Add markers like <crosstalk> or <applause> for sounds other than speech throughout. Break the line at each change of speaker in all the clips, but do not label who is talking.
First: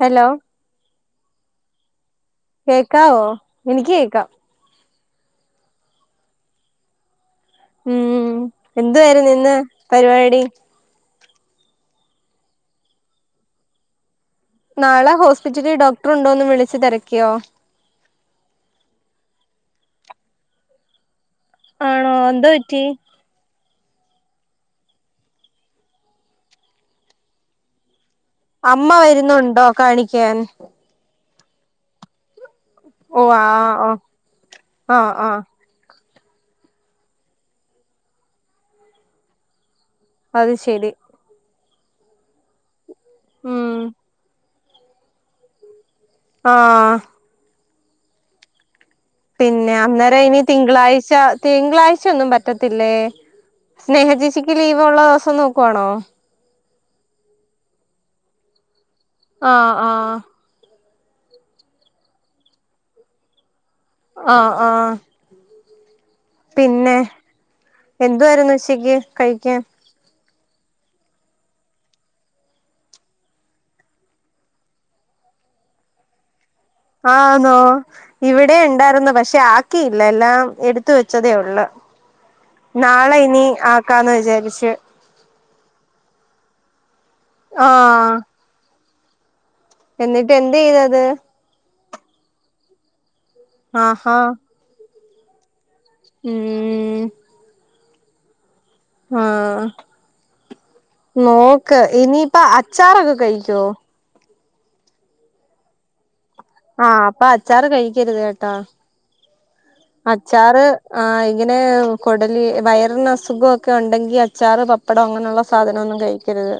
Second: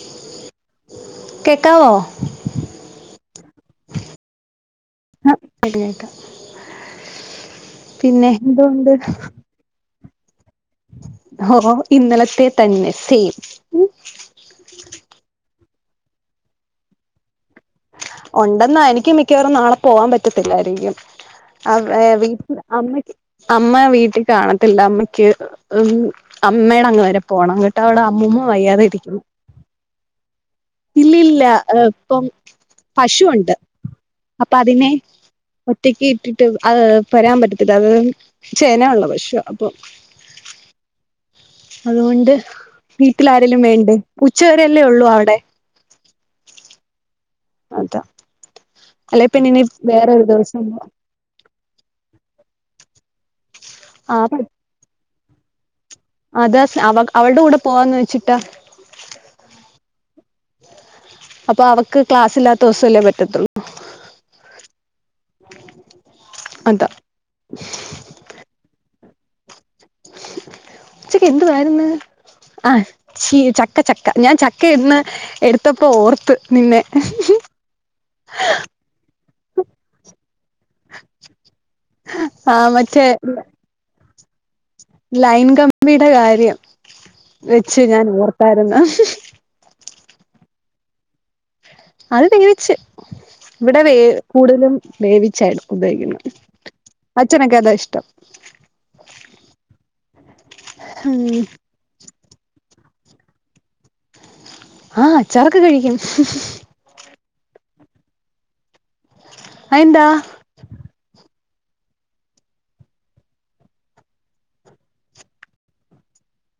Hello
കെക്കാവോ
കേക്കാവോ എനിക്ക് കേക്കാം
ആഹ്‌ <unintelligible> പിന്നെ എന്തുണ്ട്
പരിവാടി
ഓഹ് ഇന്നലത്തെ തന്നെ സെയിം ഉം
നാളെ ഹോസ്പിറ്റലിൽ ഡോക്ടർ ഉണ്ടോന്ന് വിളിച്ച് തെരക്കിയോ?
ഉണ്ടെന്ന എനക്ക് മിക്കവാറും നാളെ പോവാൻ പറ്റത്തില്ലായിരിക്കും അവ
ആണോ
വീട്ട
എന്തോ പറ്റി
അമ്മക്ക് അമ്മ വീട്ടിൽ കാണത്തില്ല അമ്മയ്ക്ക് ഉം അമ്മേയുടെ അങ്ങ് വരെ പോണം ങ്ങിട്ട് അവിടെ അമ്മൂമ
അമ്മ വരുന്നുണ്ടോ കാണിക്കാൻ
ഇല്ലല്ല ഇപ്പം
ഓ ആ
പശുണ്ട്
ഓ
അപ്പൊ അതിനെ
ആഹ് ആഹ്
ഒറ്റക്ക് ഇട്ടിട്ട് അഹ്‌ വരാൻ പറ്റത്തില്ല അത് ചെന ഉള്ള പശോ അപ്പൊ
അത് ശരി
അതുകൊണ്ട് വീട്ടില് ആരേലും
ഉം
വേണ്ടേ ഉച്ചവരെല്ലേ ള്ളൂ അവ്ടെ
ആഹ്‌
അത
പിന്നെ അന്നേരം ഇനി
ദിവസം
തിങ്കളാഴ്ച തിങ്കളാഴ്ച ഒന്നും പറ്റത്തില്ലേ
ആ
സ്നേഹചേച്ചിക്ക് ലീവുള്ള ദിവസം നോക്കുവാണോ.
അത് അവ അവൾടെ കൂടെ പോവാന്ന് വെച്ചിട്ട
ആഹ്‌ ആഹ്‌
അപ്പൊ അവൾക്ക് ക്ലാസ് ഇല്ലാത്തവസല്ലേ പറ്റത്തൊള്ളൂ.
ആഹ്‌ ആഹ്‌
ഉ <inaudible>
പിന്നെ എന്തുവായിരിന്നു ഉച്ചക്ക്കഴിക്കാൻ
ഉച്ചക്ക് എന്തു വായിരുന്നു ആഹ്‌ ചീ ചക്ക ചക്ക ഞാൻ ചക്ക ഇന്ന് എടുത്തപ്പോ ഓർത്ത് നിന്നെ
ആണോ ഇവിടെ ഉണ്ടായിരുന്നു പക്ഷെ ആക്കിയില്ല എല്ലാം എടുത്ത വെച്ചതേ ഒള്ളൂ
ആ മറ്റേ
നാളെ ഇനി ആക്കാന്ന് വിചാരിച്ചു.
ലൈൻ കമ്പിയുടെ കാര്യം വെച്ച് ഞാൻ
ആഹ്
ഓർത്തായിരുന്നു
എന്നിട്ട് എന്ത് ചെയ്തത്
അത് വേവിച്ച് ഇവിടെ വേ
ആഹാ
കൂടുതലും വേവിച്ചാ ഉപയോഗിക്കുന്നു
ഉം
അച്ഛനൊക്കെ അതാ ഇഷ്ടം
ആഹ്‌
ഉം
നോക്ക് ഇനിയിപ്പ അച്ചാറൊക്കെ കഴിക്കോ
ആഹ് അച്ചാറൊക്കെ കഴിക്കും.
ആഹ്‌ അപ്പൊ അച്ചാറ് കഴിക്കരുത് കേട്ടോ.
അതെന്താ
അച്ചാറ് ആഹ്‌ ഇങ്ങനെ കൊടലി വയറിന് അസുഖൊക്കെ ഉണ്ടെങ്കി അച്ചാറ് പ പ്പടം അങ്ങനെയുള്ള സാധനം ഒന്നും കഴിക്കരുത്.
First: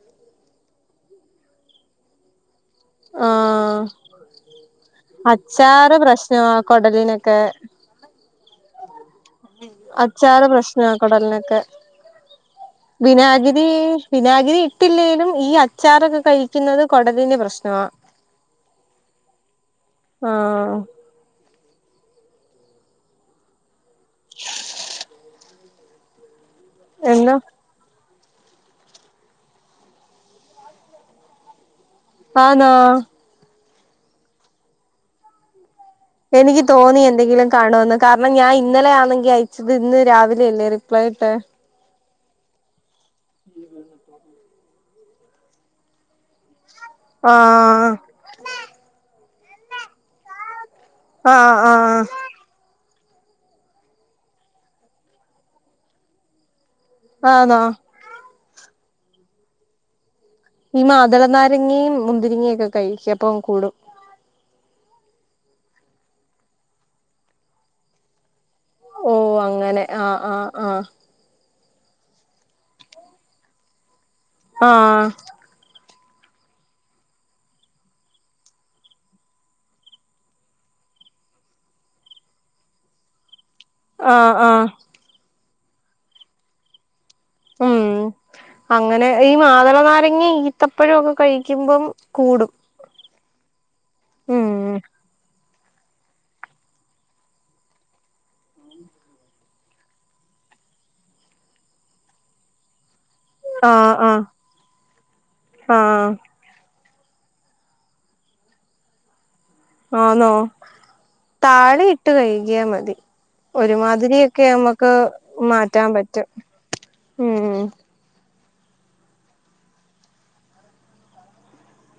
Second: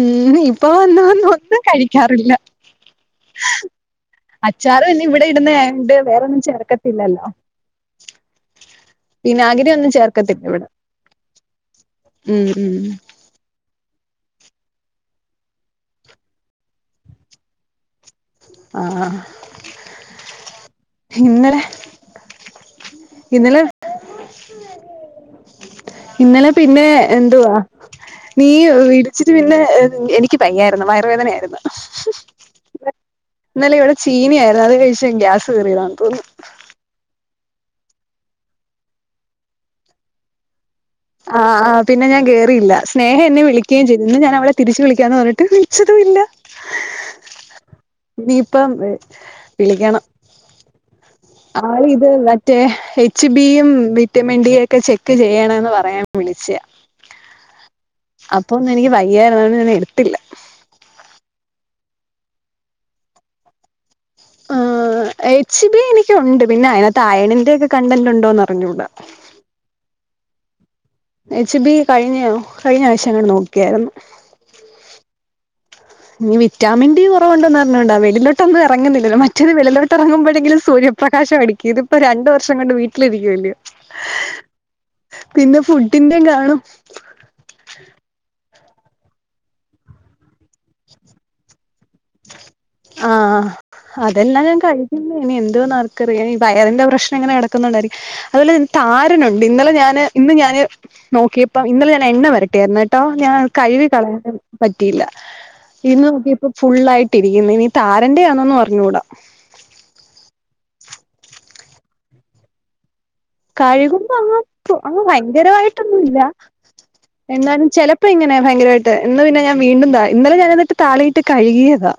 ഉം ഇപ്പ വന്ന് വന്ന് ഒന്നും കഴിക്കാറില്ല.
ആഹ്‌
അച്ചാറ് പിന്നെ ഇവിടെ ഇടുന്ന ആയോണ്ട്
അച്ചാറ്
വേറൊന്നും
പ്രശ്നമാ
ചേർക്കത്തില്ലല്ലോ
കൊടലിനൊക്കെ.
വിനാഗിരി ഒന്നും ചേർക്കത്തില്ല
അച്ചാറ്
ഇവിടെ
പ്രശ്നാ കൊടലിനൊക്കെ
ഉം ഉം.
ദീ വിനാഗിരി ഇട്ടില്ലെലും ഈ അച്ചാറൊക്കെ കഴിക്കുന്നത് കൊടലിന് പ്രശ്നമാ.
ആഹ്‌
ആഹ്
ഇന്നലെ ഇന്നലെ ഇന്നലെ പിന്നെ
എന്നാ
എന്തുവാ നീ വിടിച്ചിട്ട് പിന്നെ എനിക്ക് വയ്യായിരുന്നു വയറുവേദനയായിരുന്നു.
ആന്നോ
ഇന്നലെ ഇവിടെ ചീനിയായിരുന്നു അത് കഴിച്ചങ് ഗ്യാസ് കേറിയതാന്ന് തോന്നുന്നു.
എനിക്ക് തോന്നി എന്തെങ്കിലും കാണോന്ന് കാരണം ഞാൻ ഇന്നലെ ആന്നെങ്കി അയച്ചത് ഇന്ന് രാവിലെയല്ലേരും
ആഹ് ആഹ് പിന്നെ ഞാൻ കേയയില്ല. സ്നേഹ എന്നെ വിളിക്ക്യയും ചെയ്തു. ഇന്ന് ഞാൻ അവളെ തിരിച്ചു വിളിക്കാൻ പറഞ്ഞിട്ട് വിളിച്ചതു ഇല്ല.
ആഹ്
ഇനീ പ്പം വിളിക്കണം.
ആഹ്
ആൾ
ആഹ്
ഇത് മ റ്റേ എച്ച് ബിയും വിറ്റമിൻ ഡി യൊക്കെ ചെക്ക് ചെയ്യണം ന്ന് പറയാൻ വിളിച്ചെയാ.
ആന്നോ.
അപ്പൊ ഒന്നും എനിക്ക് വയ്യായിരുന്നു അതൊണ്ട് ഞാൻ എടുത്തില്ല.
ഈ മാതള നാരങ്ങിയയും മുന്തിരിങ്ങയും ഒക്കെ കഴിക്ക്യ് അപ്പം കൂടും.
ആഹ് എച്ച് ബി എനിക്കുണ്ട്. പിന്നെ അയിനാത്ത് അയേണിന്റെ ഒക്കെ കണ്ടന്റുണ്ടോന്ന് അറിഞ്ഞുട.
ഓഹ് അങ്ങനെ. ആഹ് ആഹ് ആഹ്.
എച്ച് ബി കഴിഞ്ഞോ കഴിഞ്ഞ ആയ്ച്ചയെങ്ങാട് നോക്കിയായിരുന്നു.
ആഹ്
ഇനി വിറ്റാമിൻ ഡി കുറവുണ്ടെന്നറിഞ്ഞൂടാ. വെളിലോട്ടൊന്നും എറങ്ങുന്നില്ലല്ലോ. മറ്റത് വെളിലോട്ട് എറങ്ങുമ്പഴെങ്കിലും സുര്യ പ്രകാശം അടിക്ക്യും. ഇതിപ്പ രണ്ടു വർഷം കൊണ്ട് വീട്ടിലിരിക്കുവല്ല്യോ.
ആഹ് ആഹ്
പിന്നെ ഫുഡിൻ്റെം കാണും.
ഉം അങ്ങനെ. ഈ മാതള നാരങ്ങി ഈത്തപ്പഴം ഒക്കെ കഴിക്കുമ്പം കൂടും.
ആഹ് അതെല്ലാം
ഉം
ഞാൻ കഴിക്കിന്നേ ഇനി എന്തോന്നർ ക്കറിയാം. ഈ വയറിന്റെ പ്രശ്നം ഇങ്ങനെ കിടക്കുന്നോണ്ടായിരിക്കും. അതുപോലെ താരനുണ്ട് ഇന്നലെ ഞാന് ഇന്ന് ഞാന് നോക്കിയപ്പപ്പം ഇന്നലെ ഞാൻ എണ്ണ വരട്ടിയായിരുന്നേട്ടോ. ഞാൻ കഴുവി
ആഹ് ആഹ്
കളയാനും പറ്റിയില്ല. ഇന്ന്
ആഹ്
നോക്കി ഫുൾ ആയിട്ട് ഇരിക്കുന്ന്. ഇനി താരന്റെ ആന്നൊന്നും അറിഞ്ഞൂടാ.
ആന്നോ. താളി ഇട്ട് കഴ്കിയാ മതി.
കഴുകുമ്പോ അങ്ങ്
ഒരുമാതിരിയൊക്കെ നമ്മക്ക്
അങ്
മാറ്റാൻ
ഭയങ്കരമായിട്ടൊന്നു ഇല്ല.
പറ്റും ഉം
എന്നാലും ചെല പ്പ ഇങ്ങനെ ഭയങ്കരമായിട്ട്. ഇന്ന് പിന്നെ ഞാൻ വീണ്ടുംന്താ ഇന്നലെ ഞാനെന്നിട്ട് താാളിയിട്ട് കഴുകിയതാ.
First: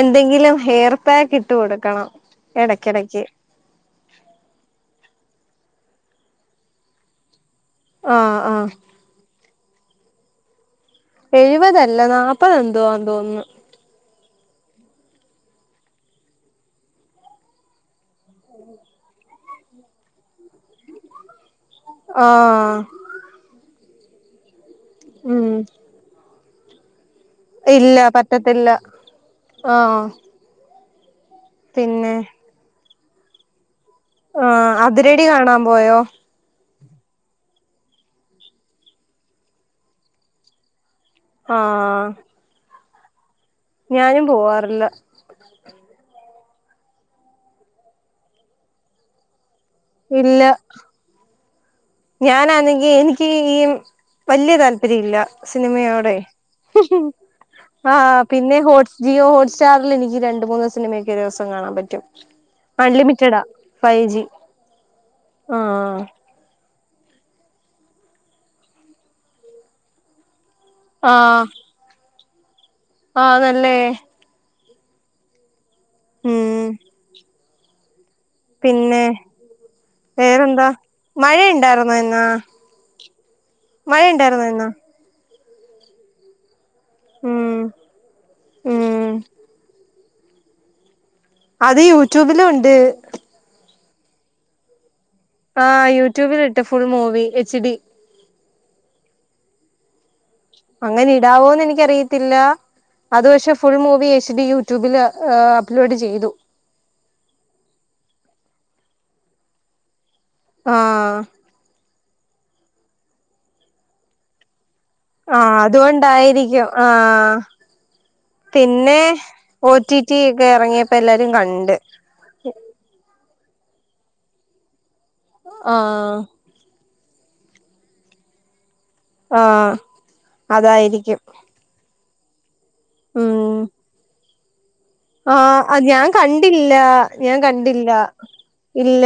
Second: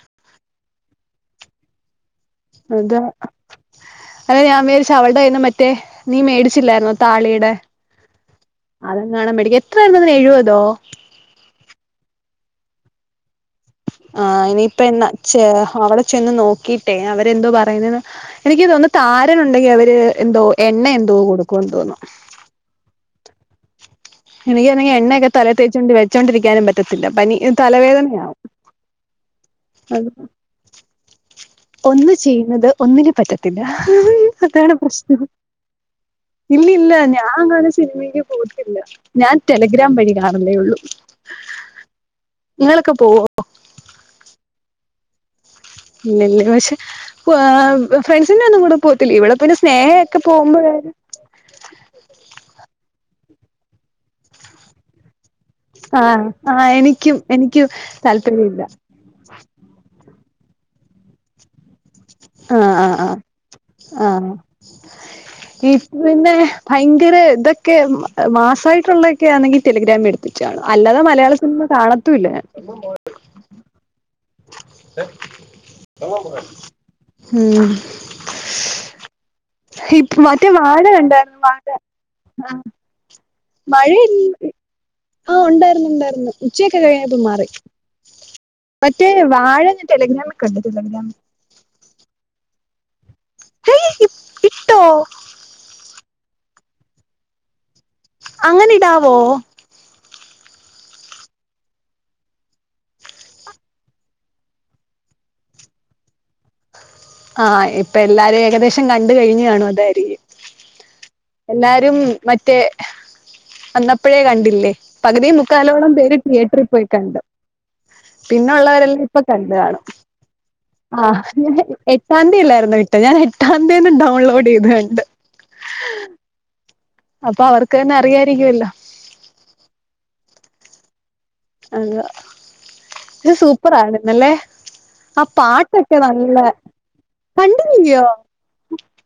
എന്തെങ്കിലും ഹെയർ പാക്ക് ഇട്ട് കൊടുക്കണം.
അതാ
എടക്കെടക്ക്
അല്ലെ ഞാൻ മേരിച്ച അവളുടെ കയ്യീന്ന് മറ്റേ നീ മേടിച്ചില്ലായിരുന്നോ താളീടെ
ആഹ് ആഹ്
അതെ കാണാൻ മെഡിക്ക എത്രായിരുന്നതിന് എഴുപതോ
എഴുപതല്ല നാല്പ്പത് എന്തുവാന്ന് തോന്നുന്നു
ആഹ് ഇനിയിപ്പ എന്നാ ചെ അവിടെ ചെന്ന് നോക്കിട്ടേ അവരെന്തോ പറയുന്നെന്ന് എനിക്ക് തോന്നുന്നു താരൻുണ്ടെങ്കിൽ അവര് എന്തോ എണ്ണ എന്തോ കൊടുക്കോന്ന് തോന്നുന്നു
ആഹ്
എനിക്ക് ആണെങ്കി എണ്ണ ഒക്കെ
ഉം
തലേച്ചൊണ്ട് വച്ചൊണ്ടരിക്കാനുംറ്റും ത്തില്ല പനി
ഇല്ല
തലവേദനയാവുംും
പറ്റത്തില്ല
അ
ആഹ്
ഒന്ന്
പിന്നെ
ചെയ്യുന്നത് ഒന്നിന് പറ്റത്തില്ല അതാണ്
ആഹ്
പ്രശ്നം
അതിരടി കാണാൻ പോയോ
ഇല്ല ഇല്ല ഞാൻ അങ്ങാനെ സിനിമക്ക് പോയിട്ടില്ല ഞാൻ ടെലിഗ്രാം വഴി കാണലേ ഉള്ളു
ആഹ്
ഇങ്ങളൊക്കെ പോവോ
ഞാനും പോവാറില്ല
പിന്നന്നെ പക്ഷെ് ഫാ ഫ്രണ്ട്സി ഒന്നും കൂടെ പോത്തില്ല ഇവിടെ പിന്നെ സ്നേഹ ഒക്കെ പോകുമ്പോ വേ
ഞാനാണെങ്കിൽ എനിക്ക് ഈ വലിയ താല്പര്യം ഇല്ല സിനിമയോടെ
ആഹ് ആഹ് എനിക്കും എനിക്കും
ആഹ് പിന്നെ
താല്പര്യമില്ല
ഹോട്ട് ജിയോ ഹോട്ട് സ്റ്റാറിൽ എനിക്ക് രണ്ട് മൂന്ന് സിനിമയൊക്കെ ഒരു ദിവസം കാണാൻ പറ്റും
ആഹ് ആഹ് ആഹ്
അൺലിമിറ്റഡാ ഫൈവ് ജി
ആഹ് ഇത്
ആഹ്
പിന്നെ ഭയങ്കര ഇതൊക്കെ മാസായിട്ടുള്ളതൊക്കെ ആണെങ്കിൽ ടെലിഗ്രാമിൽ ഇടും അല്ലാതെ മലയാള
ആഹ്
സിനിമ കാണത്തും ഇല്ല ഞാൻ
ആന്നല്ലേ ഉം
ഉം
പിന്നെ
ഇ മറ്റേ
വേറെന്താ
വാഴ കണ്ടായിരുന്നാ വാഴ
മഴയുണ്ടായിരുന്നോ മഴ
മഴയില്ല
ഉണ്ടായിരുന്നാ ഇന്ന്
ആഹ് ഉണ്ടായിരുന്നു ഉണ്ടായിരുന്നു ഉച്ചയൊക്കെ കഴിഞ്ഞപ്പോ മാറി
ഉം
മറ്റേ
ഉം
വാഴ ടെലിഗ്രാമിൽ കണ്ട് ടെലിഗ്രാമി
അത് യൂട്യൂബിലും ഉണ്ട്
ഏയ് ഇ ഇട്ടോ
ആഹ് യൂട്യൂബിലിട്ട് ഫുൾ മൂവി എച്ച് ഡി
അങ്ങനെ ഇടാവോ
അങ്ങനെ ഇടാവോന്ന് എനിക്കറിയത്തില്ല അതു പക്ഷേ ഫുൾ മൂവി എച്ച് ഡി യൂട്യൂബിൽ അപ്പ്ലോഡ് ചെയ്തു
ആഹ് ഇപ്പൊ എല്ലാരും ഏകദേശം കണ്ട് കഴിഞ്ഞു കാണും അതായിരിക്കും
ആഹ്
എല്ലാരും മറ്റേ വന്നപ്പോഴേ കണ്ടില്ലേ പകുതി
ആഹ്
മുക്കാലോളം പേര് തിയേറ്ററിൽ
അതുകൊണ്ടായിരിക്കും
പോയി കണ്ട്
ആഹ്
പിന്നെ ഉള്ളവരെല്ലാം ഇപ്പൊ കണ്ടു
ഒ
കാണും
ടി ടി ഒക്കെ എറങ്ങിയപ്പോ എല്ലാരും
ആഹ്
കണ്ട്
എട്ടാം തീയതി അല്ലായിരുന്നോ ഇട്ട ഞാൻ എട്ടാം തീയതി തന്നെ ഡൗൺലോഡ് ചെയ്തു കണ്ട്
ആഹ്
അപ്പൊ അവർക്ക് തന്നെ അറിയായിരിക്കുമല്ലോ
ആഹ് അതായിരിക്കും
അതാ ഇത്
ഉം
സൂപ്പർ ആരുന്നല്ലേ
ആഹ് ഞാൻ കണ്ടില്ല ഞാൻ കണ്ടില്ല
കണ്ടില്ലയോ
ഇല്ല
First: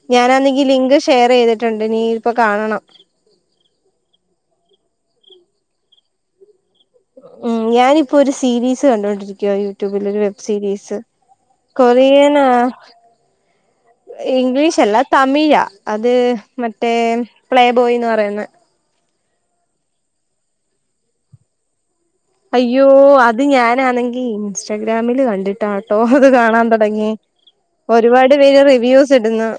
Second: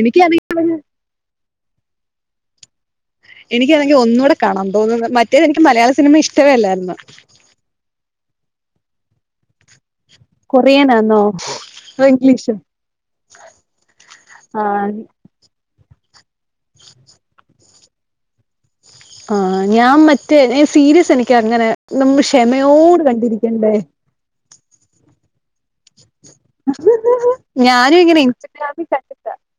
എനിക്കാണെങ്കിൽ
ഞാനാന്നെങ്കിൽ ലിങ്ക് ഷെയറി തിട്ടുണ്ട് നീ ഇപ്പ കാണണം
എനിക്ക് ആണെങ്കി ഒന്നൂടെ കാണാൻ തോന്നുന്നു മറ്റേത് എനിക്ക് മലയാള സിനിമ ഇഷ്ടവേ അല്ലാരുന്നു
ഉം ഞാനിപ്പോ ഒരു സീരീസ് കണ്ടുകൊണ്ടിരിക്കുവ യു ട്യൂബിൽ ഒരു വെബ് സീരീസ്
കൊറിയനാന്നോ അതോ
കൊറിയനാ
ഇംഗ്ലീഷ് ആ
ഇംഗ്ലീഷ് അല്ല തമിഴാ അത് മറ്റേ പ്ലേബോയ്ന്ന് പറയ്ന്ന
ആഹ് ഞാ മറ്റേ സീരിസ് എനിക്ക് അങ്ങനെ <unintelligible>
അയ്യോ അത്
കണ്ടിരിക്കണ്ടേ
ഞാനാന്നെങ്കി ഇൻസ്റ്റാഗ്രാമില് കണ്ട് ട്ടാട്ടോ അത് കാണാ തൊടങ്ങി
ഞാനും ഇങ്ങനെ
ഒരുപാട് പേര്
ഇൻസ്റ്റഗ്രാമിൽ
റിവ്യൂസ്
കണ്ടിട്ടാ
ഇട്ന്നു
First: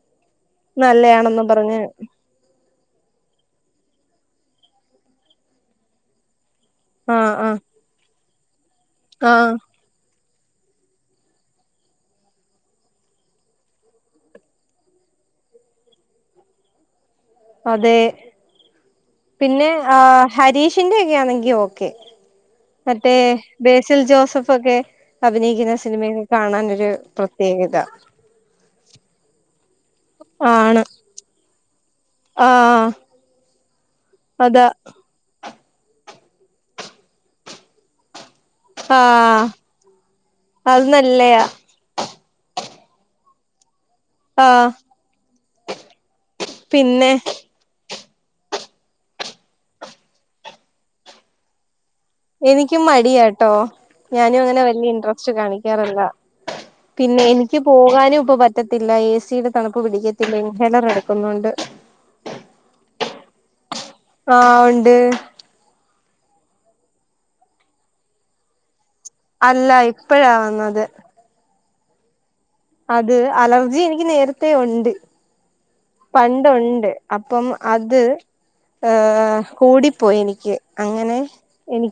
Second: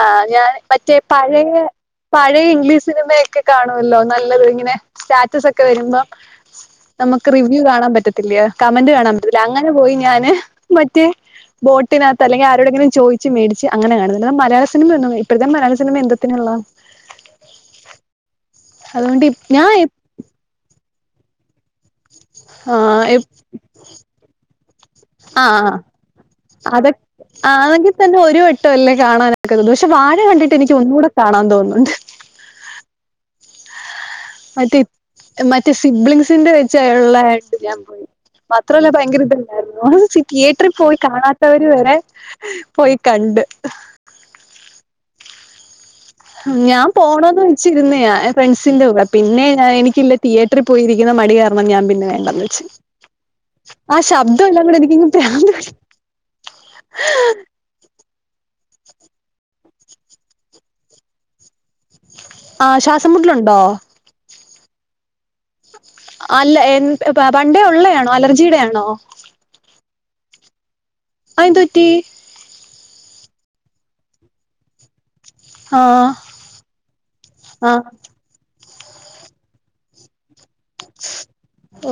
ആഹ് ഞാൻ മറ്റേ പഴയ
പറഞ്ഞ്
പഴയ ഇംഗ്ലീഷ് സിനിമ യൊ ക്കേ കാണുവല്ലോ നല്ലത് ഇങ്ങനെ സ്റ്റാറ്റസ് ഒക്കെ വരുമ്പോ നമുക്ക്
ആഹ് ആഹ്
റിവ്യൂ കാണാൻ പറ്റ ല്ല്യ കമന്റ് കാണാൻ പറ്റില്ല
ആഹ്
അങ്ങനെ പോയി ഞാന് മറ്റേ ബോട്ടിനകത്ത് അല്ലെങ്കി ആരോടെങ്കിലും ചോയിച്ച് മേടിച്ച് അങ്ങനെ കാണുന്നത് അല്ലാതെ മലയാള സിനിമ ഒന്നും ഇപ്പഴത്തെ മലയാള സിനിമ എന്തോത്തിന് കൊള്ളാം
അതെ
അതുകൊണ്ട്
പിന്നെ
ഞാൻ
ആ ഹരീഷിന്റെ ഒക്കെ ആന്നെങ്കി ഓക്കെ മറ്റേ
ആഹ്
ബേസിൽ ജോസഫ് ഒക്കെ
ആഹ്
അഭിനയിക്കുന്ന സിനിമ
അതൊ ആണെങ്കി തന്നെ ഒരു വട്ടം അല്ലേ കാണാ പക്ഷെ വാഴ കണ്ടിട്ട് എനിക്ക്
ആണ്
ഒന്നൂടെ കാണാ തോന്ന്ണ്ട്
ആഹ് അതാ
മറ്റേ സിബ്ലിങ്സിന്റെ വെച്ചായുള്ള ഞാൻ പോയി മാത്രല്ല ഭയങ്കര
ആഹ്
ഇതല്ലാരുന്നോ തിയേട്രീ
അത്
പോയി
നല്ലയാ
കാണാത്തവര് ഇത് വരെ പോയി കണ്ട്
ആഹ്
ഞാ
പിന്നെ
പോണത് ച്ചിരുന്നേ ഫ്രണ്ട്സിന്റ കൂടെ പിന്നെ ഞാൻ എനിക്കില്ലേ തിയേറ്ററിൽ പോയിരിക്കുന്ന മടി കാരണം ഞാ പിന്നെ വേണ്ടന്ന് വെച്ച്
എനിക്കും മടിയാട്ടോ
ആ
ഞാനും
ശബ്ദം
അങ്ങനെ
എല്ലാം കൂടെ
വല്യ
എനിക്കിങ്ങ്
ഇൻട്രസ്റ്റ്
പ്രാന്ത് പിടിച്ച്
കാണിക്കാറില്ല പിന്നെ എനി ക്ക് പോകാനുംപ്പൊ പറ്റത്തില്ല ഏ സി ടെ തണുപ്പ് പിടിക്കത്തില്ല ഇൻഹെലർ എടുക്കുന്നോണ്ട് <inaudible>
ആഹ് ശ്വാസം മുട്ട്ലുണ്ടോ
ആഹ് ഉണ്ട്
അ അല്ല എൻ പ പണ്ടേ ഉള്ളയാണോ അലർജീടേണോ
അല്ല ഇപ്പഴാ വന്നത്
അയെന്തു പറ്റി
അത് അലർജി എനിക്ക് നേരത്തേ ഉണ്ട്
ആ
പണ്ടുണ്ട് അപ്പം
ആ
അത് ഏഹ് കൂടിപ്പോയി എനിക്ക് അങ്ങനെ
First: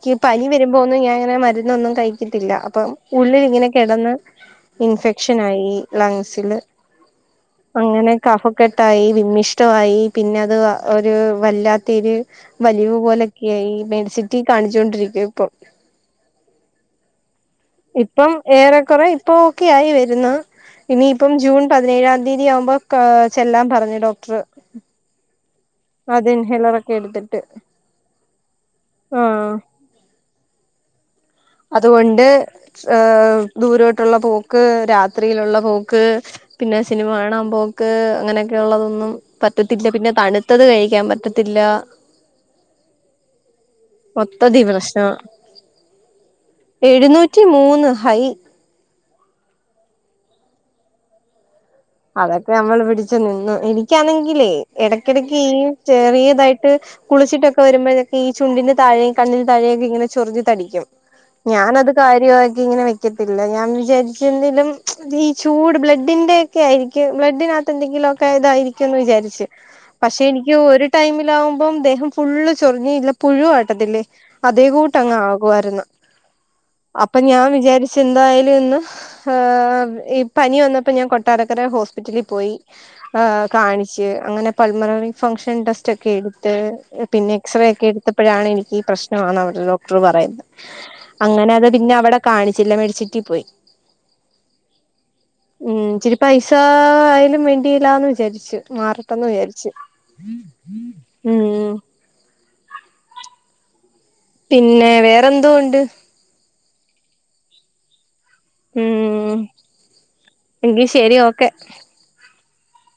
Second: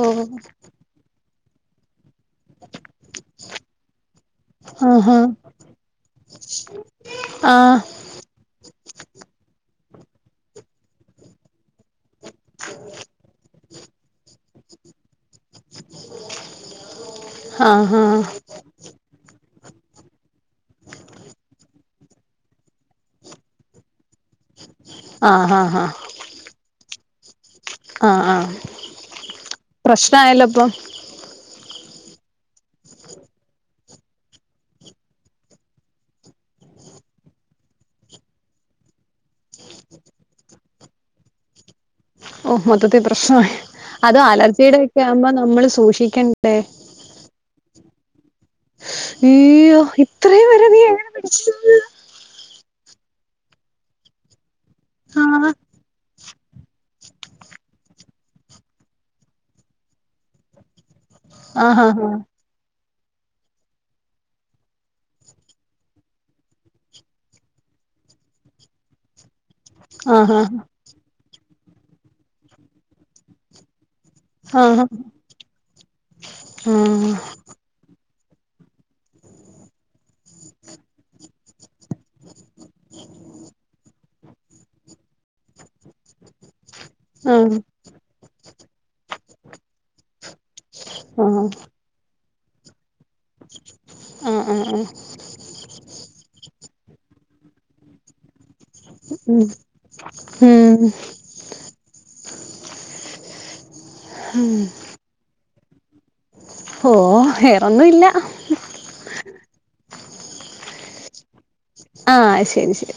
ഓ
പനി വരു മ്പൊന്നും ഞാനങ്ങനെ മര്ന്നൊന്നും കഴിക്കത്തില്ല അപ്പം ഉള്ളില്ങ്ങനെ കെടന്ന്
ആഹാ
ഇൻഫെക്ഷനായി ലെൻസില്
ആ
അങ്ങനെ കഫക്കെട്ടായി വിമ്മിഷ്ടവായി പിന്നെ അത് ഒരു വല്ലാത്തെര് വലിവ് പോലൊക്കെയായി മെഡ്സിറ്റി കാണിച്ചു കൊണ്ടിരിക്കാ ഇപ്പൊ
<inaudible> ഹാ
ഇപ്പം ഏറെ കൊറേ ഇപ്പ ഓക്കെ ആയി വരുന്ന് ഇനിയിപ്പം ജൂൺ പതിനേഴാം തീയ്യതി ആവുമ്പോ ക്കാ ചെല്ലാ പറഞ്ഞു ഡോക്ട്ർ
ആഹ് ആഹ് ആഹ്
അതിൻഹെല്ലറൊക്കെടുത്ത്ട്ട്
ആഹ് ആഹ് പ്രശ്നായാല്ലൊപ്പൊ
അതുകൊണ്ട് ഏഹ് ദൂരോട്ടുള്ള പോക്ക് രാത്രിയിലുള്ള പോക്ക് പിന്നെ സിനിമ കാണാൻ പോക്ക് അങ്ങനെക്കെള്ളതൊന്നും പറ്റത്തില്ല പിന്നെ തണുത്തത് കഴിക്കാൻ പറ്റത്തില്ല
ഓ മൊത്തത്തീ പ്രശ്നായി അത്
മൊത്തത്തി
അലർജിടെക്കെ
പ്രശ്നവാ
ആവുമ്പോ നമ്മള് സൂക്ഷിക്കണ്ടേ
എഴുന്നൂറ്റി മൂന്ന് ഹൈ
ഈയ്യൊ ഇത്രേം വരെ നീ എങ്ങനെ പിടിച്ച് നിന്ന്
അതൊക്കെ നമ്മള് പിടിച്ചു നിന്നു എനിക്കാണെങ്കിലേ
ആ
എടയ്ക്കെടക്ക് ഈ ചെറിയതായിട്ട് കുളിച്ചിട്ടൊക്കെ വരുമ്പോഴെ ഈ ചുണ്ടിന്റെ താഴെം കണ്ണിന് താഴെക്കെങ്ങനെ ചൊറിഞ്ഞ് തടിക്കും
ആഹാ
ഞാനത് കാര്യാക്കി ഇങ്ങെനെ വെ ക്കത്തില്ല ഞാൻ വിചാരിച്ച് എന്തേലും ഈ ചൂട് ബ്ലഡിന്റെ ക്കെ ആയിരിക്കും ബ്ലഡിനത്ത് എന്തെങ്കിലും ഒക്കെ ഇതായിരിക്കുംന്ന് വിചരിച്ച് പക്ഷെ
ആഹാ
എനിക്ക് ഒര് ടൈമിലാവുമ്പോ ദേഹം ഫുള്ള് ചൊറിഞ്ഞ്ല്ല പുഴു ആട്ടത്തില്ലേ
ആഹാ ആ
അതേ
ഹാ
കൂട്ടങ്ങ് ആകുവാരുന്നു അപ്പൊ ഞാൻ വിചാരി ച്ചെന്തായലുന്ന് ഏഹ് ഈ പനി വന്നപ്പോ ഞാൻ കൊ ട്ടാരക്കര ഹോസ്പിറ്റലി പോയി ഏഹ് കാണിച്ച് അങ്ങനെ പൾമനറി ഫംഗ്ഷൻ ടെസ്റ്റൊക്കെടുത്ത്
ആ
പിന്നെ
ഹാ
എക്സ്റേയൊക്കെടുത്തപ്പോഴാണെനിക്ക് ഈ പ്രശ്നാണ് അവര് ഡോ ക്ടറ് പറയ്ന്ന്
ആ
അങ്ങനത് പിന്നവടെ കാണിച്ചില്ല മേടിച്ചിറ്റി പോയി
ആ ആ ആ
ഉം ചിരി പൈസാ ആയലും വേണ്ടീല്ലാന്ന് വിചാരിച്ചു മാറെട്ടന്ന്
ഉം.
വിചാരിച്ചു
ഉം.
ഉം
<inaudible>
പിന്നെ വേറെന്തോണ്ട്
ഹോ വേറൊന്നുല്ല
ഉം എങ്കി ശരി ഓക്കെ
ആഹ് ശരി ശരി